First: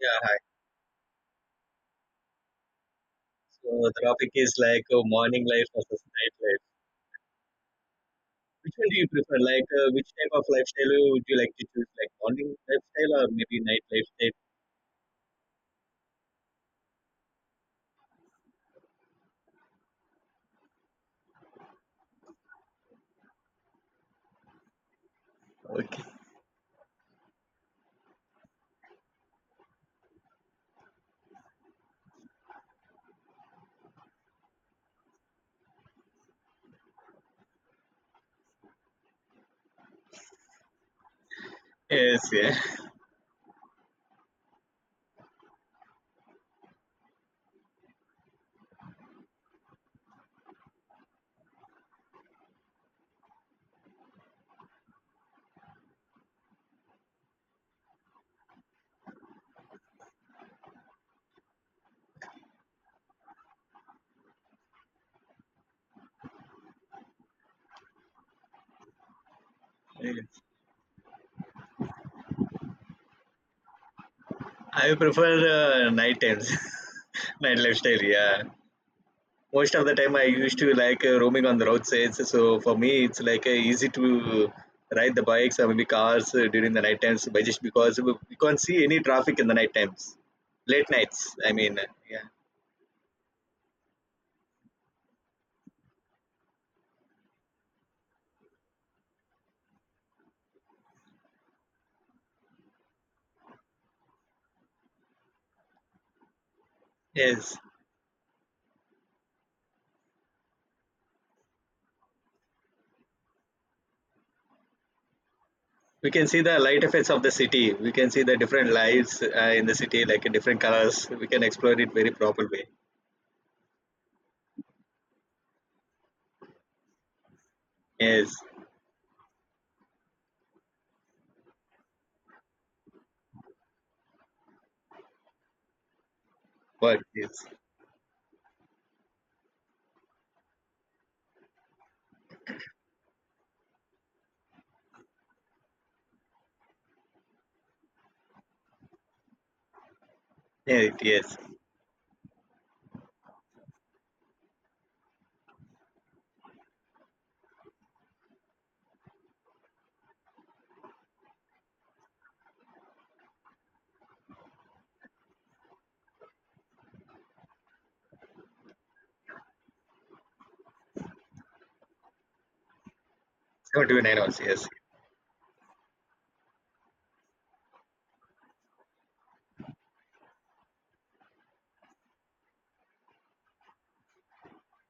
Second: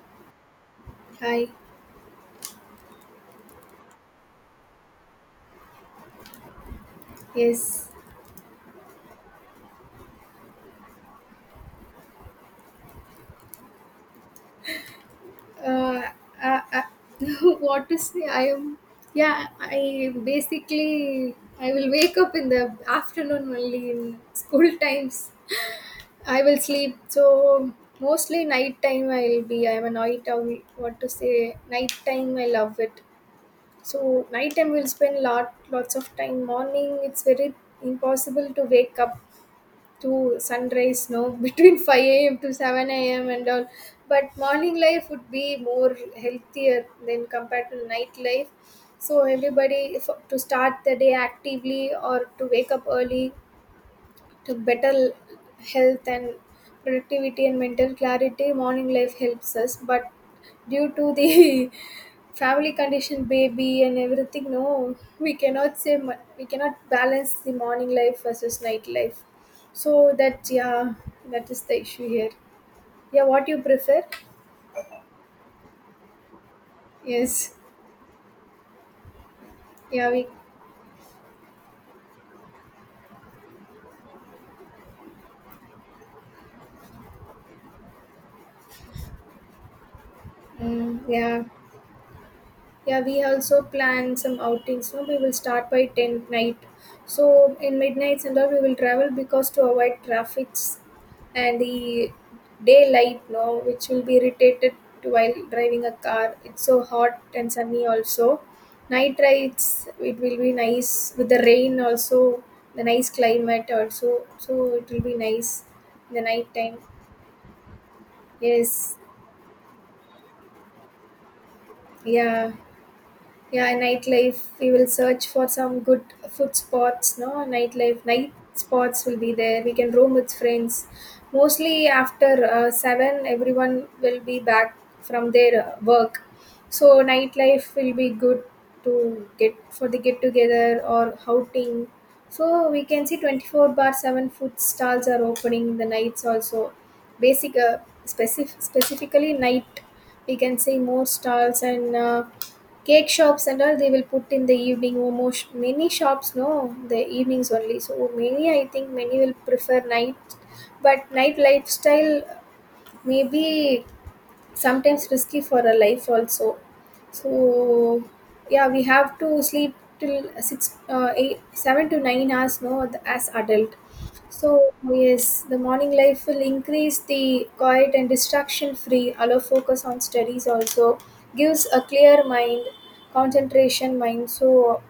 Yeah, hi. Hi. So the topic is like morning life versus night life. Yes. Which one do you prefer? Which type of lifestyle would you like to choose? Like morning lifestyle or maybe night lifestyle? Uh, uh, uh, what to say? I am. Yeah. I basically I will wake up in the afternoon only in school times. Okay. I will sleep. So mostly night time I'll be. I'm a night owl. What to say? Night time I love it. So night time will spend lots of time. Morning it's very impossible to wake up to sunrise no between 5 Yes, a.m to yeah. 7 a.m and all, but morning life would be more healthier than compared to night life, so everybody if, to start the day actively or to wake up early to better health and productivity and mental clarity, morning life helps us. But due to the family condition, baby and everything no, we cannot say we cannot balance the morning life versus night life, so Yes. that, yeah, that is the issue here, yeah. What you prefer? I prefer night times, Yes. night lifestyle. Yeah. Most of the Yeah, time, I we, used to like roaming on the roadsides. So for me, it's like easy to ride the bikes or maybe cars during the night times, but just because we can't see any traffic in the night times, late nights. yeah. I mean, yeah. Yeah, we also plan some outings. No, we will start by ten night. So in midnight and all we will travel because to avoid traffics and the daylight, no, which will be irritated to while driving a car. It's so hot and Yes. sunny also. Night rides, it will be nice with the rain also, the nice climate also. So it will be nice We in the can see night the time. light effects of the city, we can see the different Yes. lights in the city like in different colors. We can explore it very proper Yeah. way. Yeah, nightlife, we will search for some good food spots no, nightlife Yes. night spots will be there, we can roam with friends mostly after 7, everyone will be back from their work. What? So Yes, nightlife will be good to get for the get together or outing. So we can see 24 bar 7 food stalls are opening in the nights also, basic specifically night we can see yes, more yes, stalls and Cake shops and all they will put in the evening. Oh, most many shops no, the evenings only. So many, I think many will prefer night, but night lifestyle maybe sometimes risky for a life also, so yeah, we have to sleep till 6, 8 7 to 9 hours no, as adult. 729 also, So yes. yes, the morning life will increase the quiet and distraction free, allow focus on studies also, gives a clear mind, concentration mind. So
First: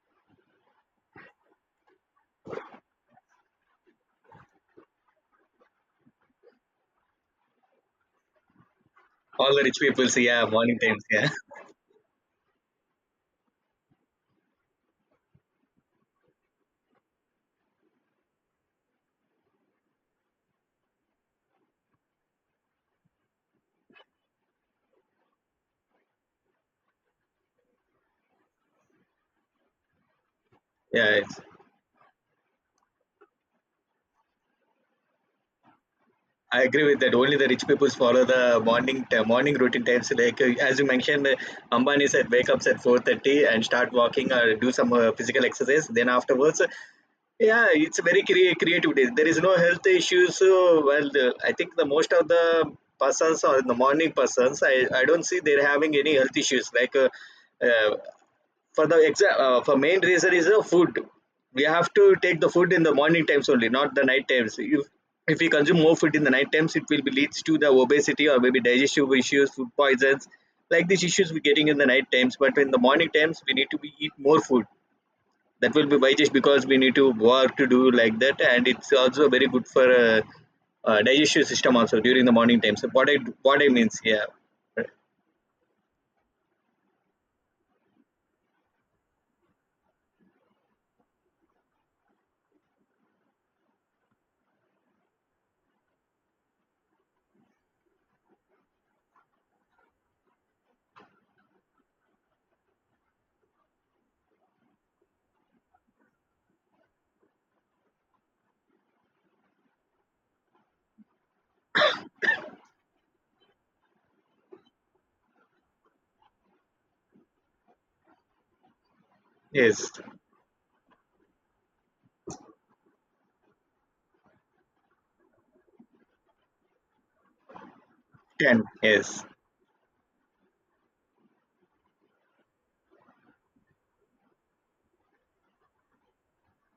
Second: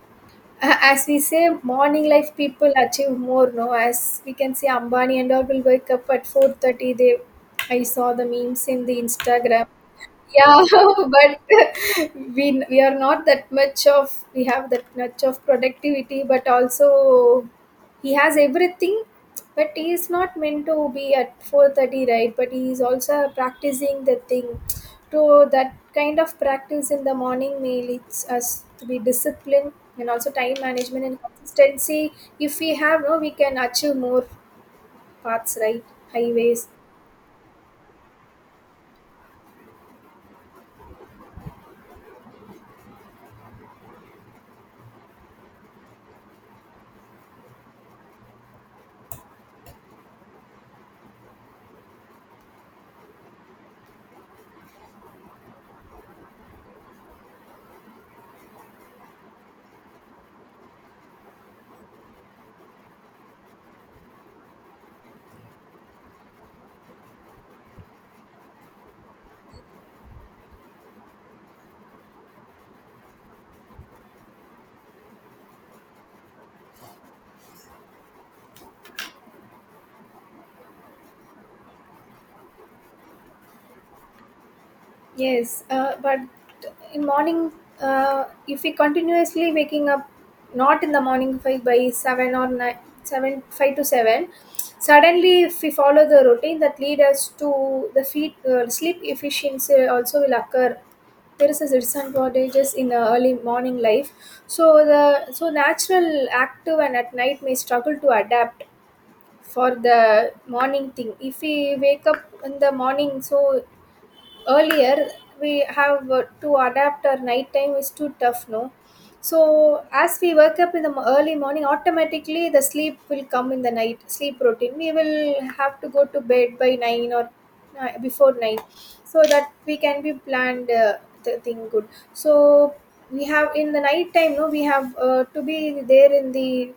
as we say, morning life people achieve more no, as we can see Ambani and all will wake up at 4:30. They, I saw the memes in the All the Instagram. rich people, see, yeah, Yeah, morning times. Yeah. but we are not that much of, we have that much of productivity, but also he has everything. But he is not meant to be at 4:30, right? But he is also practicing the thing. So that kind of practice in the morning may leads us to be disciplined and also time management and Yeah, it's, consistency. If we have, no, we can achieve more paths, right? I Highways. agree with that. Only the rich people follow the morning morning routine times, like as you mentioned, ambani said wake up at 4:30 and start walking or do some physical exercise, then afterwards yeah, it's very creative day. There is no health issues. So, well, the, I think the most of the persons or the morning persons, I don't see they're having any health issues. Like uh, for the for main reason is the food. We have to take the food in the morning times only, not the night times. If we consume more food in the night times, it will be leads to the obesity or maybe digestive issues, food poisons. Like these issues we're getting in the night times, but in the morning times we need to be eat more food. That will be by just because we need to work to do like that, and it's also very good for digestive system also during the morning time. So what I, what I means, yeah. Yes, but in morning, if we continuously waking up, not in the morning five by seven or nine, seven five to seven, suddenly if we follow the routine that lead us to the feet sleep efficiency also will occur. There is a disadvantages in early morning life, so the so natural active and at night may struggle to adapt for the morning thing. If we wake up in the morning, so earlier we have to adapt, our nighttime is too tough no. So Yes, as we wake up in the early morning, automatically the sleep will come in the night sleep routine, we will have to go to bed by 9 or before 9, 10, so yes. that we can be planned the thing good. So we have in the night time no, we have to be there in the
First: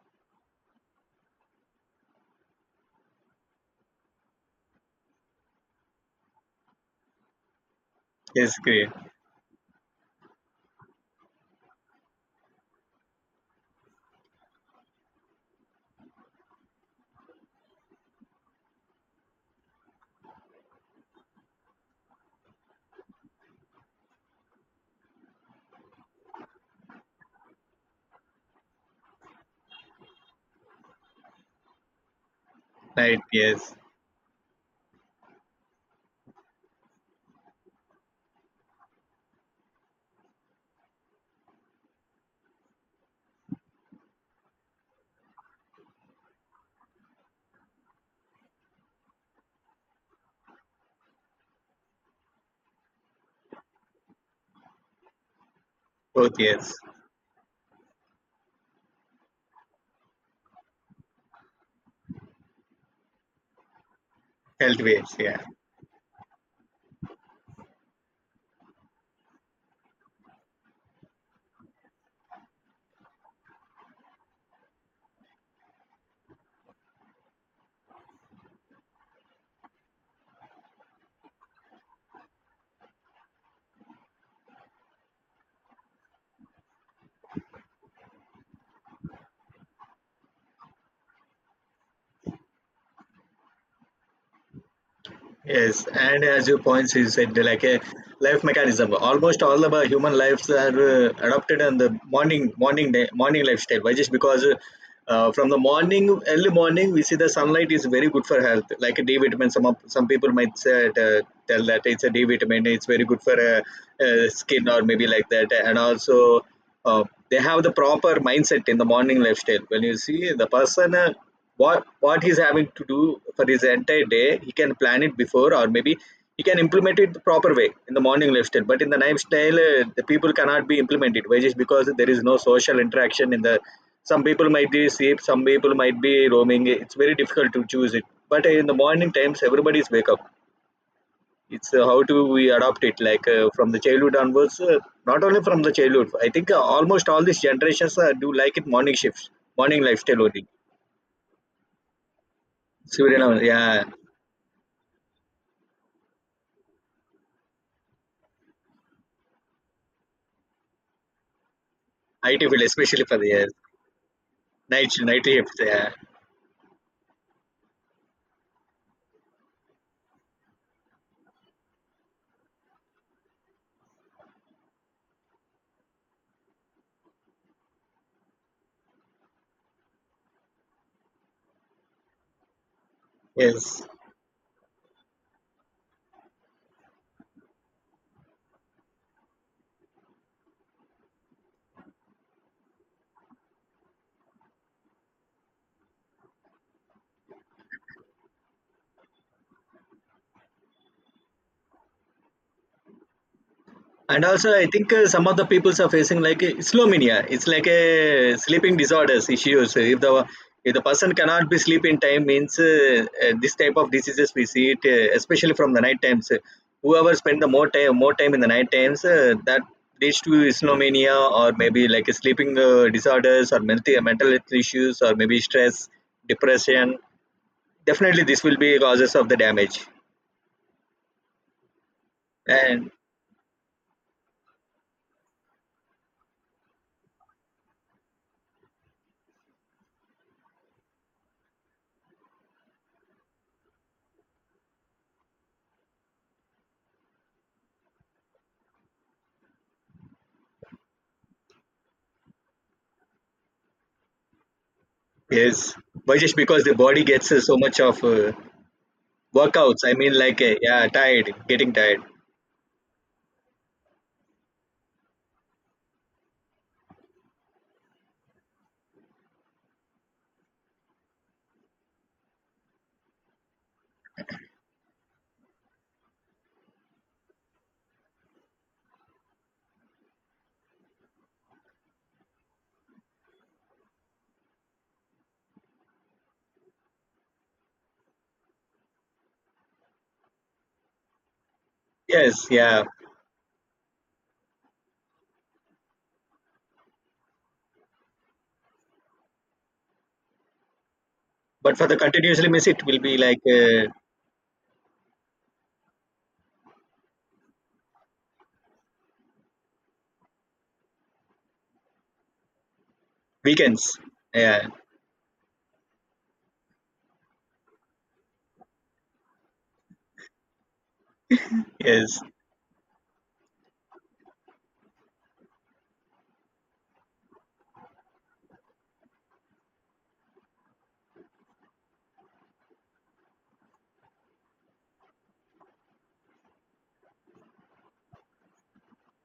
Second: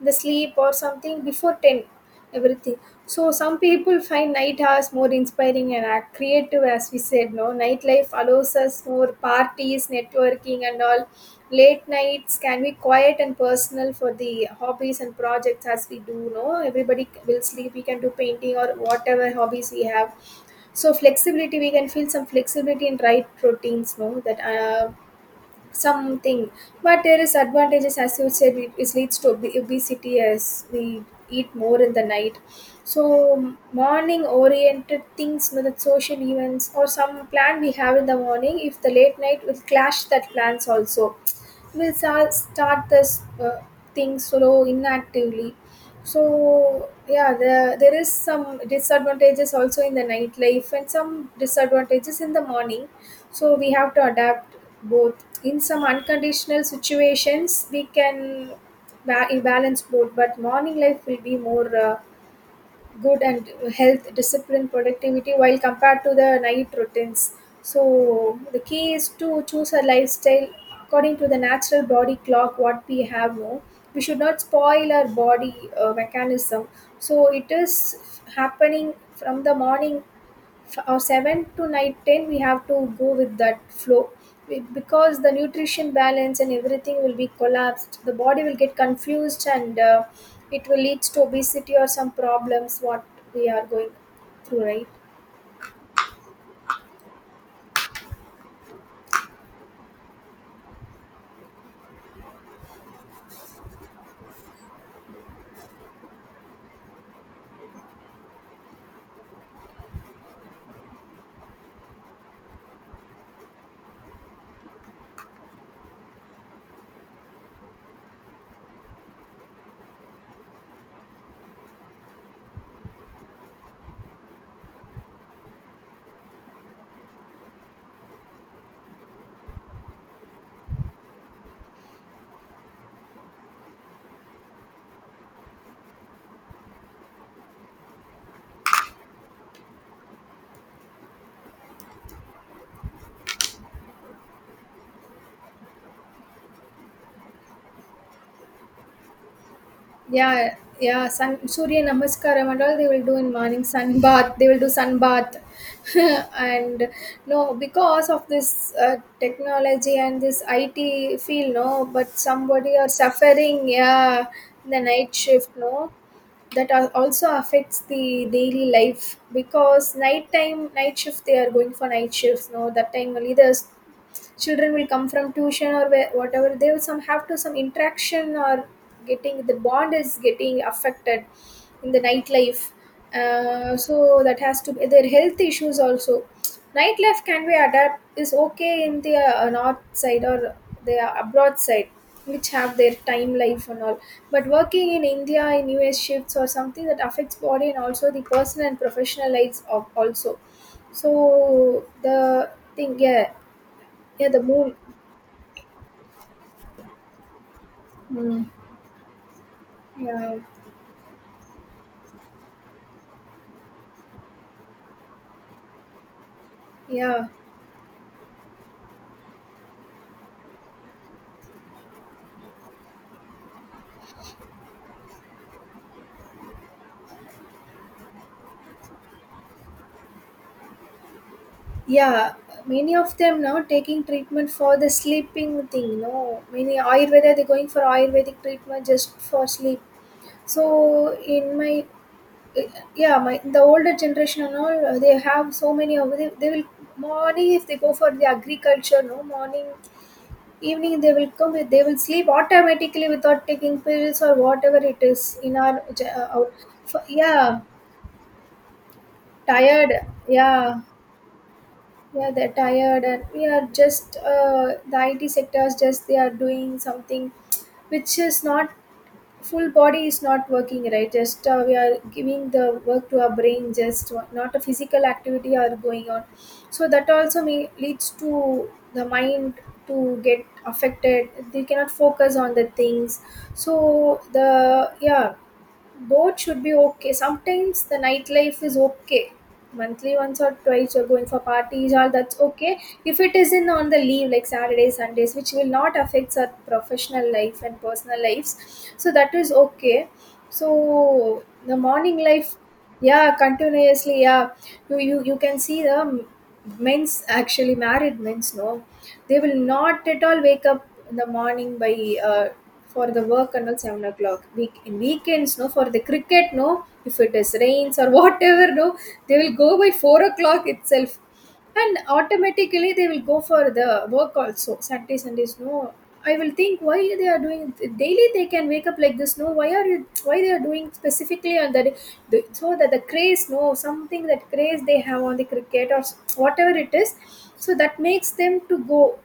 the sleep or something before 10, everything. So some people find night hours more inspiring and are creative, as we said no, nightlife allows Yes, us great. more parties, networking and all. Late nights can be quiet and personal for the hobbies and projects, as we do no, everybody will sleep, we can do painting or whatever hobbies we have. So flexibility, we can feel some flexibility in right routines no, that something. But there is advantages, as you said, it leads to obesity as we eat more in the night. Right, So yes. morning oriented things you know, the social events or some plan we have in the morning, if the late night will clash that plans also, will start this thing slow inactively. So yeah, the, there is some disadvantages also in the nightlife and some disadvantages in the morning. So we have to adapt both, in some Both, unconditional yes. situations we can balance both. But morning life will be more good and health, discipline, Health ways, productivity yeah. while compared to the night routines. So the key is to choose a lifestyle according to the natural body clock what we have no, we should not spoil our body mechanism. So it is happening from the morning 7 to night 10, we have to go with that flow. Because the nutrition balance and everything will be collapsed, the body will get confused and it will lead to obesity or some problems what we are going through, right? Yes, and as you points, you said like a life mechanism. Almost all of our human lives are adopted on the morning, morning, day, morning lifestyle. Why? Just because from the morning, early morning, we see the sunlight is very good for health. Like a D vitamin, some of, some people might say, tell that it's a D vitamin. It's very good for skin or maybe like that. And also, uh, they have the proper mindset in the morning lifestyle. When you see the person. What he's having to do for his entire day, he can plan it before, or maybe he can implement it the proper way in the morning lifestyle. But in the lifestyle, the people cannot be implemented, which is because there is no social interaction in the, some people might be asleep, some people might be roaming, it's very difficult to choose it. But in the morning times everybody's wake up. It's how do we adopt it, like from the childhood onwards, not only from the childhood, I think almost all these generations do like it morning shifts, morning lifestyle only. Yeah, yeah, sun, Surya Namaskaram and all they will do Surya, in morning, yeah. sun bath. They will do sun bath, and no, because of this technology and this IT field, no. But IT field, somebody are especially for the suffering, yeah, in the night shift, night night shift. shift, Yeah. no. That also affects the daily life, because night time, night shift they are going for night shifts, no. That time only there's children will come from tuition or where, whatever, they will some have to some interaction or getting the bond is getting affected in the nightlife. Yes. So that has to be their health issues also. Nightlife can be adapt is okay in the north side or the abroad side, which have their time life and all. But working in India in US shifts or something, that affects body and also the personal and professional lives of also. So the thing, yeah. And Yeah, the also, I moon. think some of the peoples are facing like slomania. It's like a Mm. sleeping disorders issues. If the, Yeah, if the person cannot be sleep in time, means this type of diseases we see it, especially from the night times. Whoever yeah, spend the more time in the night times, that leads to slomania or maybe like a sleeping disorders or mental health issues or maybe stress, depression. Definitely, this will be causes of the damage. yeah. And Many of them now taking treatment for the sleeping thing. No, many Ayurveda they're going for Ayurvedic treatment just for sleep. So in my, yeah, my the older generation and all they have so many of, they will morning if they go for the agriculture no, morning evening they will come with, they will sleep automatically without taking pills or whatever it is in yes, our ja, but just because the body gets so Yeah, much of workouts, tired, I mean, like, yeah. yeah, tired, getting tired. Yeah, they're tired, and we are just the IT sectors, just they are doing something which is not full body is not working, right? Just we are giving the work to our brain, just not a physical activity are going on. So that also may, leads to the mind to get affected, they cannot focus on the things. So the, yeah, both should be okay. Sometimes the nightlife is okay. Monthly once or twice you're going for parties, all that's Yes, okay. yeah. If it isn't on the leave like Saturdays, Sundays, which will not affect our professional life and personal lives, so that is okay. So the But for the morning continuously life, miss, it will be yeah, like continuously yeah. You can see the men's, actually married men's no, they will not at all wake up in the morning by for the work until weekends. 7 o'clock, Yeah, week in weekends no, for the cricket no, if it is rains or whatever no, they will go by 4 o'clock itself, and yes, automatically they will go for the work also Saturday Sundays no. I will think, why they are doing daily they can wake up like this no, why are you why they are doing specifically on that. The, so that the craze no, something, that craze they have on the cricket or whatever it is, so that makes them to go.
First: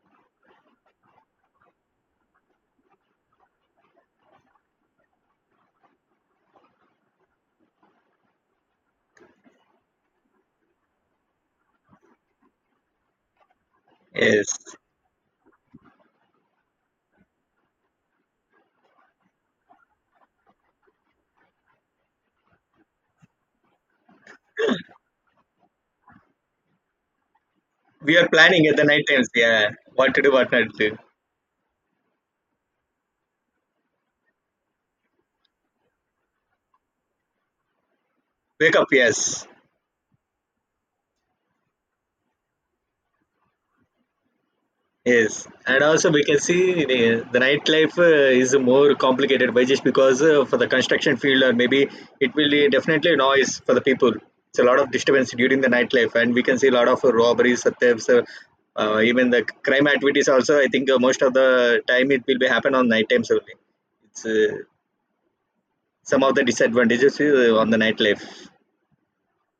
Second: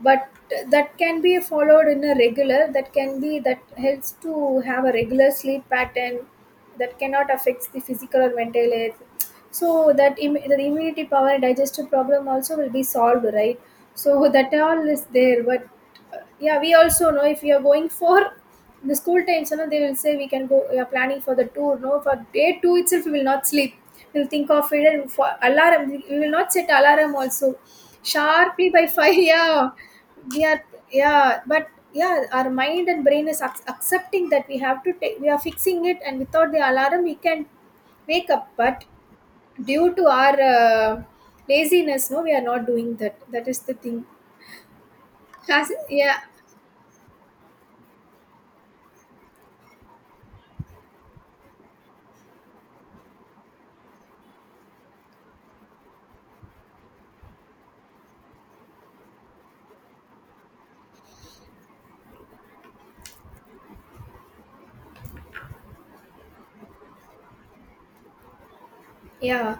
But that can be followed in a regular, that can be, that helps to have a regular sleep pattern, that cannot affect the physical or mental health. So that the immunity power and digestive problem also will be solved, right? So that yes. all is there, but yeah, we also know if we are going for the school times you know, they will say we can go, we are planning for the tour no, for day two itself we will not sleep, we'll think of it, and for alarm we will not set alarm also, We are planning sharply at the by night five times. Yeah, yeah. what to do, We what are, not to do. yeah, but yeah, our mind and brain is accepting that we have to take, we are fixing it, and without the alarm we can wake up. Wake But up, yes. due to our laziness no, we are not doing that, that is the thing. Yes, As, and also yeah, we can see the nightlife is more complicated by just because for the construction field or maybe it will be definitely noise for the people. It's a lot of disturbance during the nightlife, and we can see a lot of robberies, thefts, even the crime activities. Also, I think most of the time it will be happen on night times only. It's some of the disadvantages on the nightlife. yeah,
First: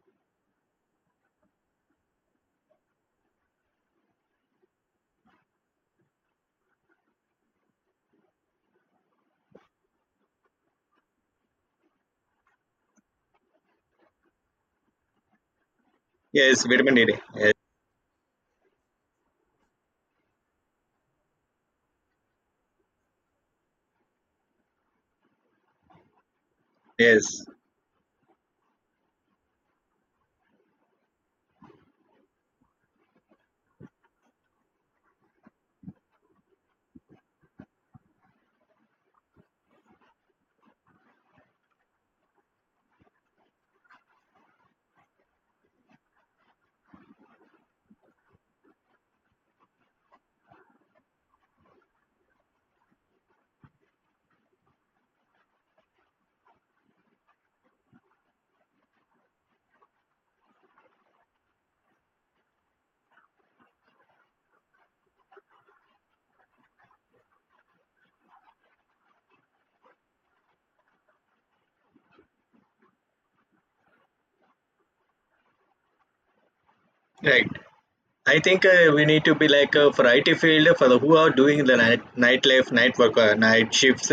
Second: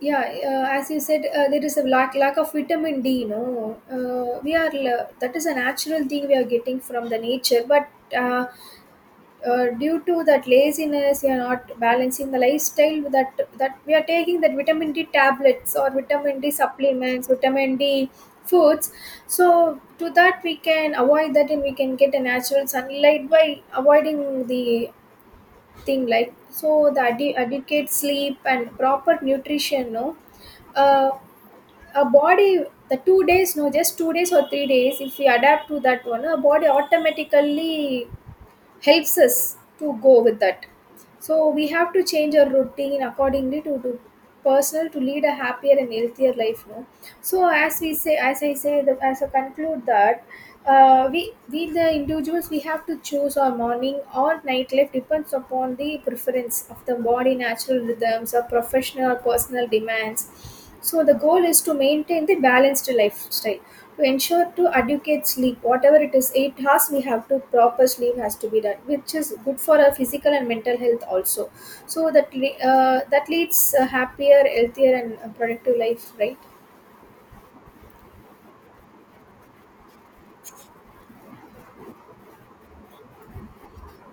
yeah, as you said, there is a lack of vitamin D no, we are that is a natural thing we are getting from the nature. But uh, due to that laziness you are not balancing the lifestyle, that, that we are taking that vitamin D tablets or vitamin D Yes, vitamin D. supplements, Yes, vitamin D foods. So to that we can avoid that, and we can get a natural sunlight by avoiding the thing like. So the yes, adequate sleep and proper nutrition no, uh, a body, the 2 days no, just 2 days or 3 days if we adapt to that one, a body automatically helps us to go with that. So we have to change our routine accordingly to personal, to lead a happier and healthier life. No, so as we say, as I say, the, as I conclude that we the individuals, we have to choose our morning or night life depends upon the preference of the body, natural rhythms, or professional or personal demands. So the goal is to maintain the balanced lifestyle, to ensure to adequate sleep, whatever it is, 8 hours we have to, proper sleep has to be done, which is good for our physical and mental health also. So that that leads a happier, healthier, and productive life, right? right. I think we need to be like a variety field for the who are doing the night, nightlife, night work, night shifts.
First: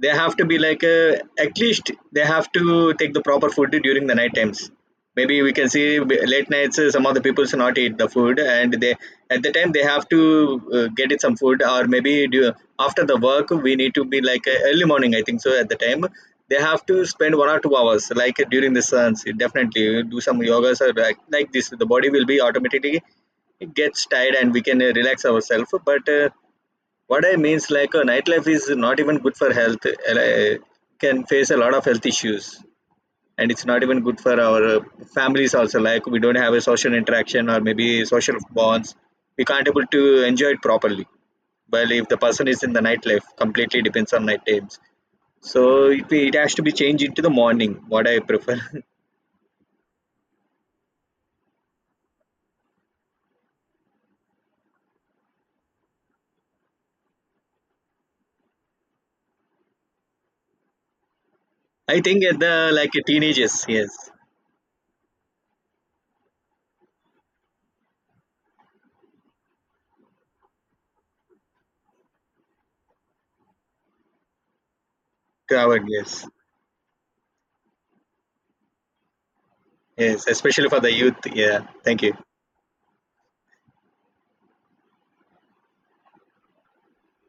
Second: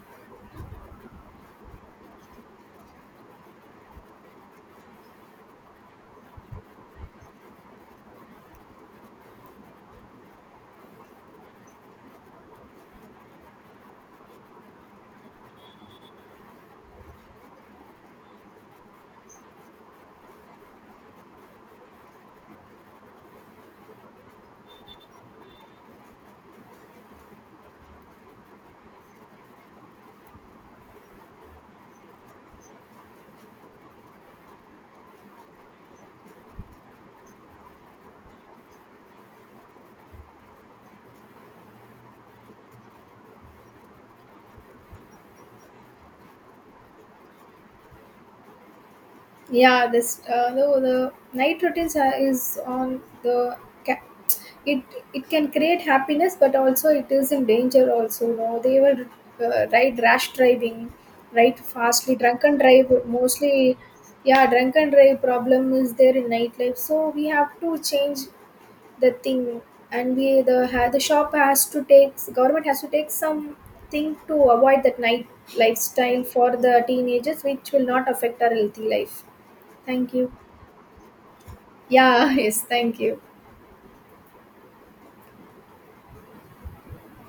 They have to be like at least they have to take the proper food during the night times. Maybe we can see late nights. Uh, some of the people should not eat the food, and they at the time they have to get it some food, or maybe do, after the work we need to be like early morning. I think so. At the time they have to spend 1 or 2 hours, like during the suns. Definitely do some yogas or like this. The body will be automatically, it gets tired and we can relax ourselves, but what I means, like nightlife is not even good for health, like, uh, can face a lot of health issues, and it's not even good for our families also, like we don't have a social interaction or maybe social bonds, we can't able to enjoy it properly. Well, if the person is in the nightlife, completely depends on night times, so it has to be changed into the morning, what I prefer. Yeah, this the night routines are, is on the ca- it, it can create happiness, but also it is in danger also no, they will ride rash driving, right, I fastly think at the, drunken like drive teenagers, mostly. yes, Yeah, drunken drive problem is there in nightlife, so we have to change the thing. And we the the shop has to take, government has to take some thing to avoid that night to avoid, lifestyle yes. for the teenagers, which will not affect our healthy life. Thank Yes, you. especially for the youth. Yeah, thank you. Yeah, yes, thank you.